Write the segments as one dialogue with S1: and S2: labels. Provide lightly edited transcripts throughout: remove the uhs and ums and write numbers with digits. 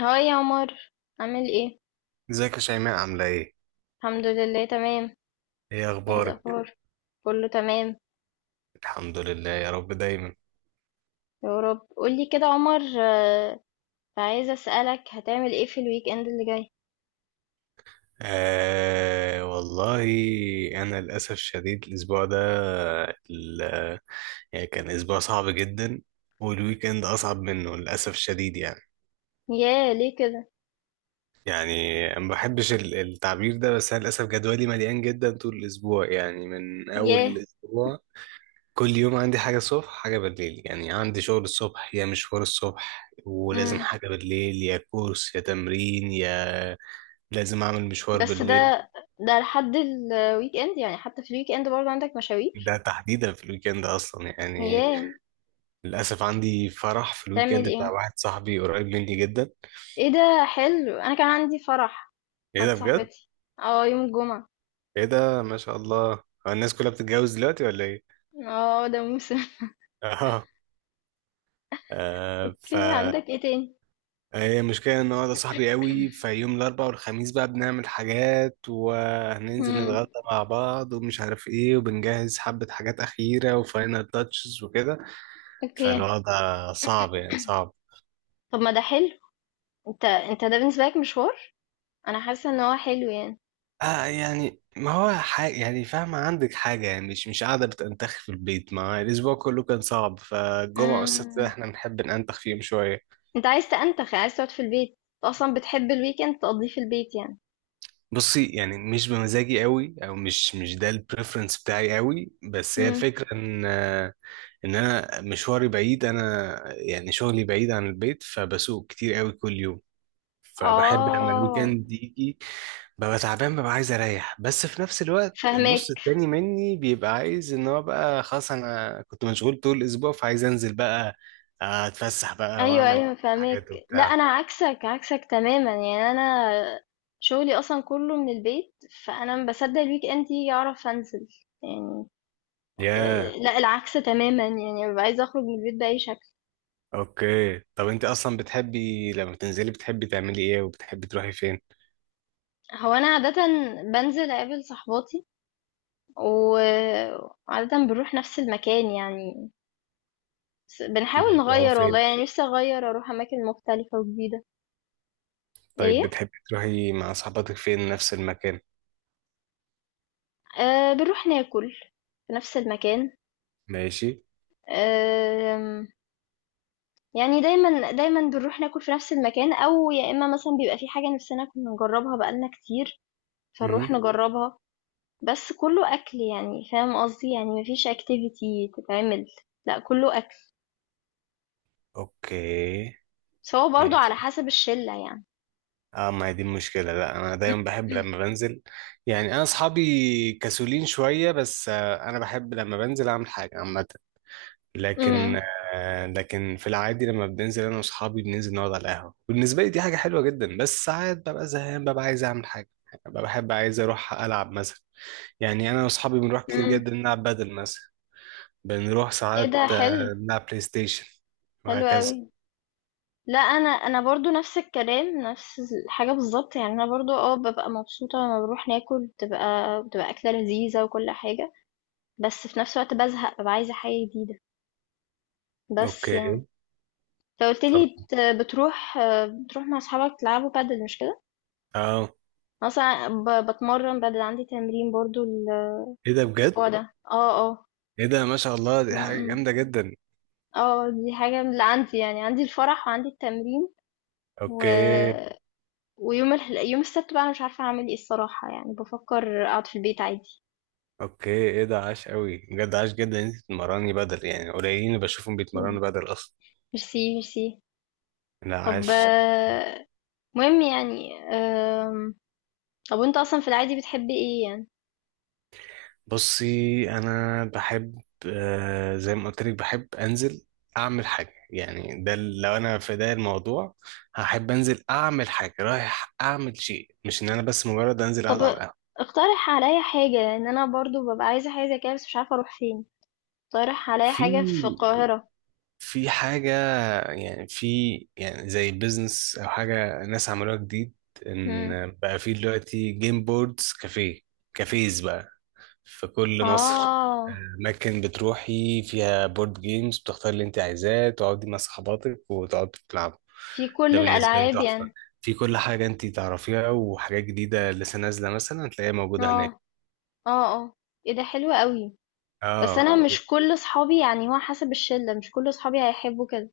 S1: هاي يا عمر، عامل ايه؟
S2: ازيك يا شيماء؟ عاملة ايه؟
S1: الحمد لله، تمام.
S2: ايه
S1: ايه
S2: اخبارك؟
S1: الاخبار؟ كله تمام.
S2: الحمد لله يا رب دايما.
S1: يا رب قولي كده يا عمر. عايزه اسالك، هتعمل ايه في الويك اند اللي جاي؟
S2: آه والله انا للاسف شديد الاسبوع ده ال- يعني كان اسبوع صعب جدا، والويك اند اصعب منه للاسف الشديد يعني.
S1: ياه، ليه كده؟
S2: يعني ما بحبش التعبير ده، بس انا للاسف جدولي مليان جدا طول الاسبوع، يعني من اول
S1: ياه.
S2: الاسبوع كل يوم عندي حاجة الصبح حاجة بالليل، يعني عندي شغل الصبح يا مشوار الصبح ولازم
S1: امم
S2: حاجة بالليل يا كورس يا تمرين يا لازم اعمل مشوار
S1: بس
S2: بالليل.
S1: ده لحد الويك اند؟ يعني حتى في الويك اند برضه عندك مشاوير؟
S2: ده تحديدا في الويكند اصلا يعني،
S1: ياه.
S2: للاسف عندي فرح في
S1: تعمل
S2: الويكند بتاع
S1: ايه؟
S2: واحد صاحبي قريب مني جدا.
S1: ايه ده، حلو. انا كان عندي فرح
S2: ايه
S1: عند
S2: ده بجد؟
S1: صاحبتي، اه، يوم الجمعه.
S2: ايه ده ما شاء الله، هو الناس كلها بتتجوز دلوقتي ولا ايه؟
S1: اه، ده موسم.
S2: اه، آه ف
S1: اوكي، عندك ايه تاني؟
S2: هي المشكله ان هو ده صاحبي قوي، فيوم الاربعاء والخميس بقى بنعمل حاجات وهننزل
S1: امم
S2: نتغدى مع بعض ومش عارف ايه، وبنجهز حبه حاجات اخيره وفاينل تاتشز وكده.
S1: اوكي،
S2: فالوضع صعب يعني، صعب.
S1: طب ما ده حلو. انت، ده بالنسبة لك مشوار. انا حاسة ان هو حلو يعني.
S2: آه يعني ما هو حاجة يعني، فاهمة؟ عندك حاجة يعني، مش مش قاعدة بتنتخ في البيت، ما الأسبوع كله كان صعب فالجمعة والسبت ده
S1: امم
S2: احنا بنحب ننتخ فيهم شوية.
S1: انت عايز تأنتخ، عايز تقعد في البيت، انت اصلا بتحب الويكند تقضيه في البيت يعني.
S2: بصي، يعني مش بمزاجي قوي أو مش ده البريفرنس بتاعي قوي، بس هي
S1: امم
S2: الفكرة إن إن أنا مشواري بعيد، أنا يعني شغلي بعيد عن البيت فبسوق كتير قوي كل يوم، فبحب لما
S1: اه،
S2: الويكند يجي ببقى تعبان ببقى عايز اريح، بس في نفس الوقت
S1: فهمك.
S2: النص التاني مني بيبقى عايز ان هو بقى خلاص انا كنت مشغول طول الاسبوع فعايز انزل بقى، اتفسح بقى
S1: ايوه،
S2: واعمل
S1: ايوه، فهمك.
S2: حاجات
S1: لا
S2: وبتاع.
S1: انا عكسك، عكسك تماما يعني. انا شغلي اصلا كله من البيت، فانا ما بصدق الويك اند يجي اعرف انزل يعني.
S2: ياه،
S1: إيه، لا العكس تماما، يعني ببقى عايزه اخرج من البيت باي شكل.
S2: اوكي طب انت اصلا بتحبي لما بتنزلي بتحبي تعملي ايه وبتحبي تروحي فين؟
S1: هو انا عاده بنزل اقابل صحباتي، وعادة بنروح نفس المكان يعني. بس بنحاول
S2: اللي هو
S1: نغير، والله
S2: فين؟
S1: يعني نفسي أغير أروح أماكن مختلفة وجديدة.
S2: طيب
S1: إيه.
S2: بتحبي تروحي مع صحباتك فين، نفس المكان؟
S1: أه، بنروح ناكل في نفس المكان.
S2: ماشي.
S1: أه. يعني دايما دايما بنروح ناكل في نفس المكان، أو يا إما مثلا بيبقى في حاجة نفسنا كنا نجربها بقالنا كتير، فنروح
S2: امم،
S1: نجربها. بس كله أكل، يعني فاهم قصدي؟ يعني مفيش اكتيفيتي تتعمل، لا كله أكل.
S2: اوكي،
S1: بس هو برضه على
S2: ماشي.
S1: حسب الشلة يعني.
S2: اه ما هي دي المشكلة، لا انا دايما بحب لما بنزل، يعني انا اصحابي كسولين شوية بس انا بحب لما بنزل اعمل حاجة عامة، لكن
S1: مم.
S2: لكن في العادي لما بننزل انا واصحابي بننزل نقعد على القهوة، بالنسبة لي دي حاجة حلوة جدا، بس ساعات ببقى زهقان ببقى عايز اعمل حاجة، ببقى بحب عايز اروح العب مثلا. يعني انا واصحابي بنروح كتير
S1: امم.
S2: جدا نلعب بدل مثلا، بنروح
S1: إيه
S2: ساعات
S1: ده، اه حلو.
S2: نلعب بلاي ستيشن
S1: حلو
S2: وهكذا.
S1: قوي. لا، انا برضو نفس الكلام، نفس الحاجه بالظبط يعني. انا برضو اه ببقى مبسوطه لما بروح ناكل، بتبقى اكله لذيذه وكل حاجه. بس في نفس الوقت بزهق، ببقى عايزه حاجه جديده بس يعني.
S2: اوكي
S1: فقلت
S2: طب،
S1: لي بتروح بتروح مع اصحابك تلعبوا بادل، مش كده؟
S2: اه.
S1: أنا اصلا بتمرن بادل، عندي تمرين برضو
S2: ايه ده بجد؟
S1: الاسبوع بجد ده، اه، اه.
S2: ايه ده ما شاء الله
S1: م-
S2: دي حاجة
S1: م.
S2: جامدة جدا.
S1: اه، دي حاجه من اللي عندي يعني، عندي الفرح وعندي التمرين. و
S2: اوكي.
S1: طب حلو. ويوم يوم السبت بقى، أنا مش عارفة أعمل إيه الصراحة، يعني بفكر أقعد في البيت عادي.
S2: اوكي ايه ده عاش قوي بجد، عاش جدا إن انت بتتمرني بدل، يعني قليلين اللي بشوفهم
S1: مم.
S2: بيتمرنوا بدل اصلا.
S1: ميرسي، ميرسي.
S2: لا
S1: طب.
S2: عاش.
S1: مهم يعني. طب، وأنت أصلا في العادي بتحبي إيه يعني؟ مم.
S2: بصي انا بحب آه زي ما قلت لك بحب انزل اعمل حاجه، يعني ده لو انا في ده الموضوع هحب انزل اعمل حاجه، رايح اعمل شيء مش ان انا بس مجرد انزل اقعد على
S1: طب
S2: القهوه.
S1: اقترح عليا حاجة، لأن أنا برضو ببقى عايزة حاجة زي كده بس مش عارفة أروح فين. اقترح عليا حاجة في
S2: في،
S1: القاهرة.
S2: في حاجة، يعني في يعني زي البيزنس أو حاجة ناس عملوها جديد،
S1: مم.
S2: إن بقى في دلوقتي جيم بوردز كافيه، كافيز بقى في كل مصر،
S1: آه،
S2: أماكن بتروحي فيها بورد جيمز بتختاري اللي أنت عايزاه تقعدي مع صحباتك وتقعدوا تلعبوا.
S1: في كل
S2: ده بالنسبة لي
S1: الألعاب
S2: تحفة،
S1: يعني؟
S2: في كل حاجة أنت تعرفيها وحاجات جديدة لسه نازلة مثلا هتلاقيها موجودة هناك.
S1: آه، آه، آه، إيه ده حلو قوي. بس أنا،
S2: اه
S1: اه مش كل صحابي يعني، هو حسب الشلة، مش كل صحابي هيحبوا كده.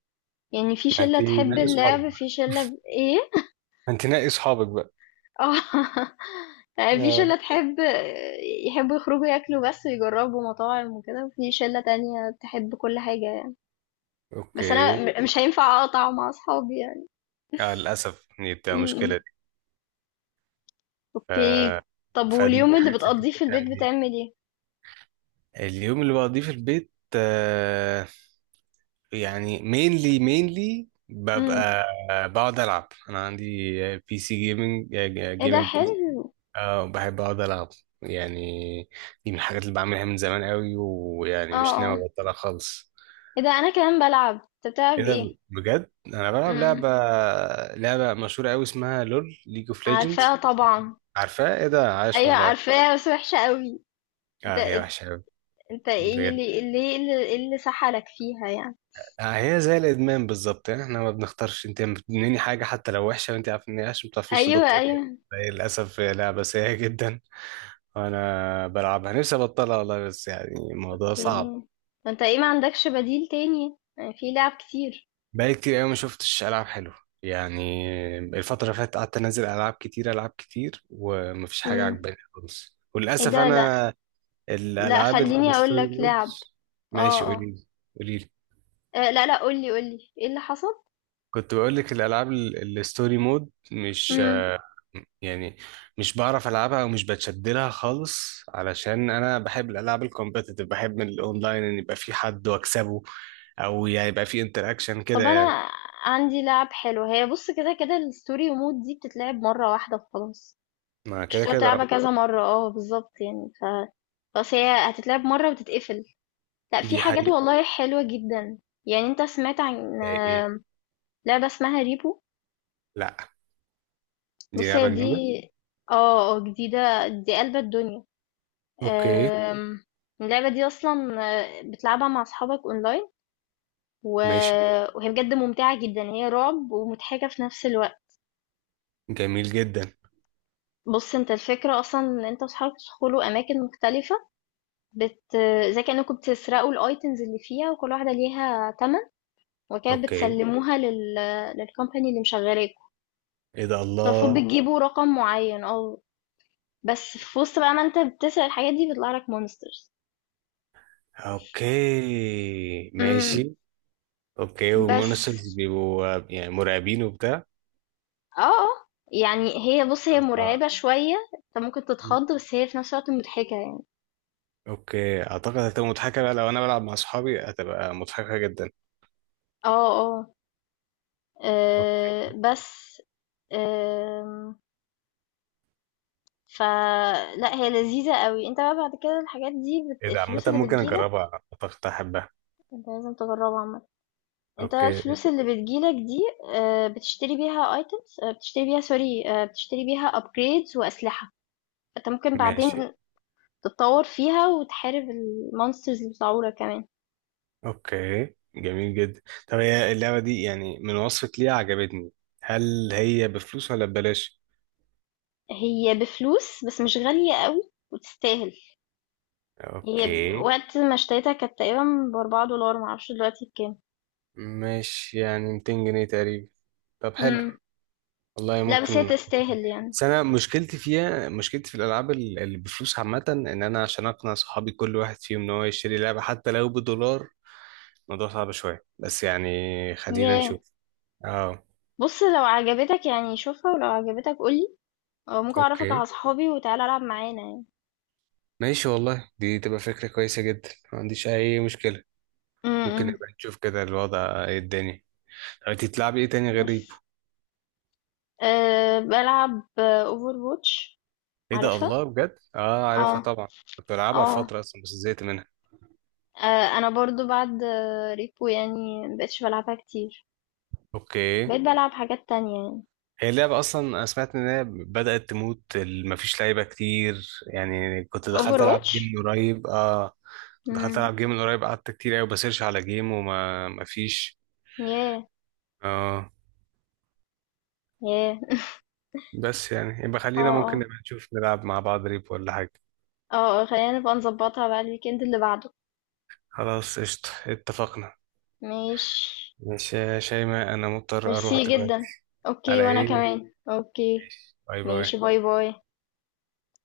S1: يعني في
S2: ما أنت
S1: شلة تحب ماشي
S2: نقي صحابك
S1: اللعب، في
S2: بقى،
S1: شلة ايه.
S2: ما أنت نقي صحابك بقى.
S1: اه. في
S2: آه.
S1: شلة تحب يحبوا يخرجوا ياكلوا بس ويجربوا مطاعم وكده، وفي شلة تانية تحب كل حاجة يعني. بس انا
S2: أوكي.
S1: مش هينفع اقطع مع اصحابي يعني.
S2: آه للأسف دي بتبقى
S1: م-م.
S2: مشكلة دي. آه،
S1: اوكي. طب،
S2: فدي
S1: واليوم اللي
S2: حاجة زي كده
S1: بتقضيه في
S2: بتعمل
S1: البيت
S2: إيه؟
S1: بتعمل ايه؟
S2: اليوم اللي بقضيه في البيت آه، يعني مينلي
S1: م.
S2: ببقى بقعد ألعب، أنا عندي بي سي جيمنج،
S1: ايه ده
S2: جيمنج بي سي.
S1: حلو.
S2: آه بحب أقعد ألعب، يعني دي من الحاجات اللي بعملها من زمان قوي ويعني
S1: اه،
S2: مش
S1: اه،
S2: ناوي أبطلها خالص.
S1: ايه ده انا كمان بلعب. انت
S2: إيه
S1: بتلعب
S2: ده
S1: ايه؟
S2: بجد؟ أنا بلعب
S1: م.
S2: لعبة، لعبة مشهورة قوي اسمها لول، ليج اوف
S1: عارفاها
S2: ليجندز.
S1: طبعا.
S2: عارفاها؟ إيه ده عايش
S1: ايوه
S2: والله.
S1: عارفاها، بس وحشة قوي.
S2: اه هي وحشة.
S1: انت ايه
S2: بجد،
S1: اللي اللي ايه اللي إيه اللي سحلك فيها يعني؟
S2: هي زي الادمان بالظبط، يعني احنا ما بنختارش، انت بتدمني حاجه حتى لو وحشه وانت عارف ان هي وحشه ما بتعرفيش
S1: ايوه،
S2: تبطليها،
S1: ايوه،
S2: فهي للاسف هي لعبه سيئه جدا، وانا بلعبها نفسي ابطلها والله بس يعني الموضوع صعب.
S1: اوكي. انت ايه ما عندكش بديل تاني يعني، في لعب كتير.
S2: بقالي كتير قوي ما شفتش العاب حلوه يعني، الفتره اللي فاتت قعدت انزل العاب كتير، العاب كتير، ومفيش حاجه
S1: امم
S2: عجباني خالص،
S1: ايه
S2: وللاسف
S1: ده. لا،
S2: انا
S1: لا
S2: الالعاب
S1: خليني اقول
S2: الستوري
S1: لك لعب.
S2: مودز. ماشي
S1: اه،
S2: قولي
S1: اه،
S2: لي، قولي لي.
S1: لا لا، قولي قولي ايه اللي حصل.
S2: كنت بقول لك الالعاب الستوري مود مش
S1: امم
S2: يعني مش بعرف العبها او مش بتشد لها خالص، علشان انا بحب الالعاب الكومبتيتيف، بحب من الاونلاين ان يبقى في حد واكسبه، او يعني يبقى في انتراكشن كده
S1: طب
S2: يعني.
S1: انا عندي لعب حلو. هي بص، كده كده الستوري مود دي بتتلعب مرة واحدة وخلاص.
S2: ما
S1: مش
S2: كده
S1: هتقعد
S2: كده
S1: تلعبها
S2: آه.
S1: كذا مرة، اه بالظبط يعني بس هي هتتلعب مرة وتتقفل. لا، في
S2: دي
S1: حاجات
S2: حقيقة.
S1: والله حلوة جدا. يعني انت سمعت عن
S2: زي ايه؟
S1: لعبة اسمها ريبو؟
S2: لا، دي
S1: بص هي
S2: لعبة
S1: دي جديدة
S2: جديدة.
S1: عليا، اه، جديدة. دي قلب الدنيا. اوكي.
S2: اوكي
S1: آم، اللعبة دي أصلا بتلعبها مع أصحابك أونلاين، و...
S2: ماشي،
S1: وهي بجد ممتعة جدا، هي رعب ومضحكة في نفس الوقت.
S2: جميل جدا.
S1: بص انت، الفكرة أصلا إن انت وأصحابك تدخلوا أماكن مختلفة، زي كأنكم بتسرقوا الأيتمز اللي فيها، وكل واحدة ليها تمن، وكده
S2: اوكي
S1: بتسلموها للكومباني اللي مشغلاكوا.
S2: ايه ده
S1: فالمفروض
S2: الله.
S1: بتجيبوا رقم معين، اه. بس في وسط بقى، ما انت بتسرق الحاجات دي بيطلع لك مونسترز.
S2: اوكي
S1: إمم،
S2: ماشي. اوكي
S1: بس
S2: والمونسترز بيبقوا يعني مرعبين وبتاع.
S1: آه، آه، يعني هي، بُص، هي مرعبة شوية، أنت ممكن
S2: الله.
S1: تتخض بس هي في نفس الوقت مضحكة يعني.
S2: اوكي اعتقد هتبقى مضحكه بقى، لو انا بلعب مع اصحابي هتبقى مضحكه جدا.
S1: آه، آه،
S2: اوكي
S1: بس، آمم، فلأ هي لذيذة أوي. أنت بقى بعد كده الحاجات دي،
S2: ايه ده، عامه
S1: الفلوس اللي
S2: ممكن
S1: بتيجي لك.
S2: اجربها اعتقد هحبها.
S1: أنت لازم تجربها عامةً. أنت بقى
S2: اوكي
S1: الفلوس اللي بتيجي لك دي، بتشتري بيها items، بتشتري بيها sorry، بتشتري بيها upgrades وأسلحة، فأنت ممكن
S2: ماشي.
S1: بعدين تتطور فيها وتحارب الmonsters اللي بيطلعوا لك كمان.
S2: اوكي جميل جدا، طب هي اللعبه دي يعني من وصفك ليها عجبتني، هل هي بفلوس ولا ببلاش؟
S1: هي بفلوس بس مش غالية قوي، وتستاهل. هي
S2: اوكي،
S1: وقت ما اشتريتها كانت تقريبا بـ4 دولار، معرفش دلوقتي بكام.
S2: مش يعني 200 جنيه تقريبا؟ طب حلو،
S1: امم
S2: والله
S1: لا، بس هي
S2: ممكن.
S1: تستاهل يعني.
S2: بس انا مشكلتي فيها، مشكلتي في الالعاب اللي بفلوس عامه، ان انا عشان اقنع صحابي كل واحد فيهم ان هو يشتري لعبه حتى لو بدولار الموضوع صعب شوية، بس يعني خلينا
S1: ياه.
S2: نشوف. اه.
S1: بص لو عجبتك يعني شوفها، ولو عجبتك قولي، أو ممكن أعرفك
S2: اوكي
S1: على صحابي وتعالى ألعب معانا يعني.
S2: ماشي والله، دي تبقى فكرة كويسة جدا، ما عنديش أي مشكلة، ممكن
S1: امم
S2: نبقى نشوف كده الوضع ايه الدنيا. طب انتي بتلعبي ايه تاني غير
S1: بس
S2: ريبو؟
S1: أه، بلعب اوفر واتش.
S2: ايه ده
S1: عارفها.
S2: الله بجد، اه عارفها
S1: اه،
S2: طبعا. كنت بلعبها في
S1: اه،
S2: فترة اصلا بس زهقت منها.
S1: انا برضو بعد ريبو يعني مبقتش بلعبها كتير،
S2: اوكي.
S1: بقيت بلعب حاجات تانية يعني.
S2: هي اللعبة أصلا أنا سمعت إن هي بدأت تموت مفيش لعيبة كتير، يعني كنت
S1: اوفر
S2: دخلت ألعب جيم
S1: واتش.
S2: من قريب اه، دخلت ألعب جيم من قريب قعدت كتير أوي بسيرش على جيم وما مفيش.
S1: ياه،
S2: اه.
S1: ياه.
S2: بس يعني يبقى خلينا
S1: اه،
S2: ممكن
S1: اه،
S2: نبقى نشوف نلعب مع بعض ريب ولا حاجة.
S1: اه، خلينا نبقى نظبطها بقى الويكند اللي بعده.
S2: خلاص قشطة، اتفقنا.
S1: ماشي.
S2: ماشي يا شيماء، أنا مضطر
S1: ميرسي،
S2: أروح
S1: خلاص جدا.
S2: دلوقتي.
S1: اوكي،
S2: على
S1: وانا حبيبي،
S2: إيه؟
S1: كمان حبيبي، اوكي.
S2: باي باي.
S1: ماشي، باي باي باي.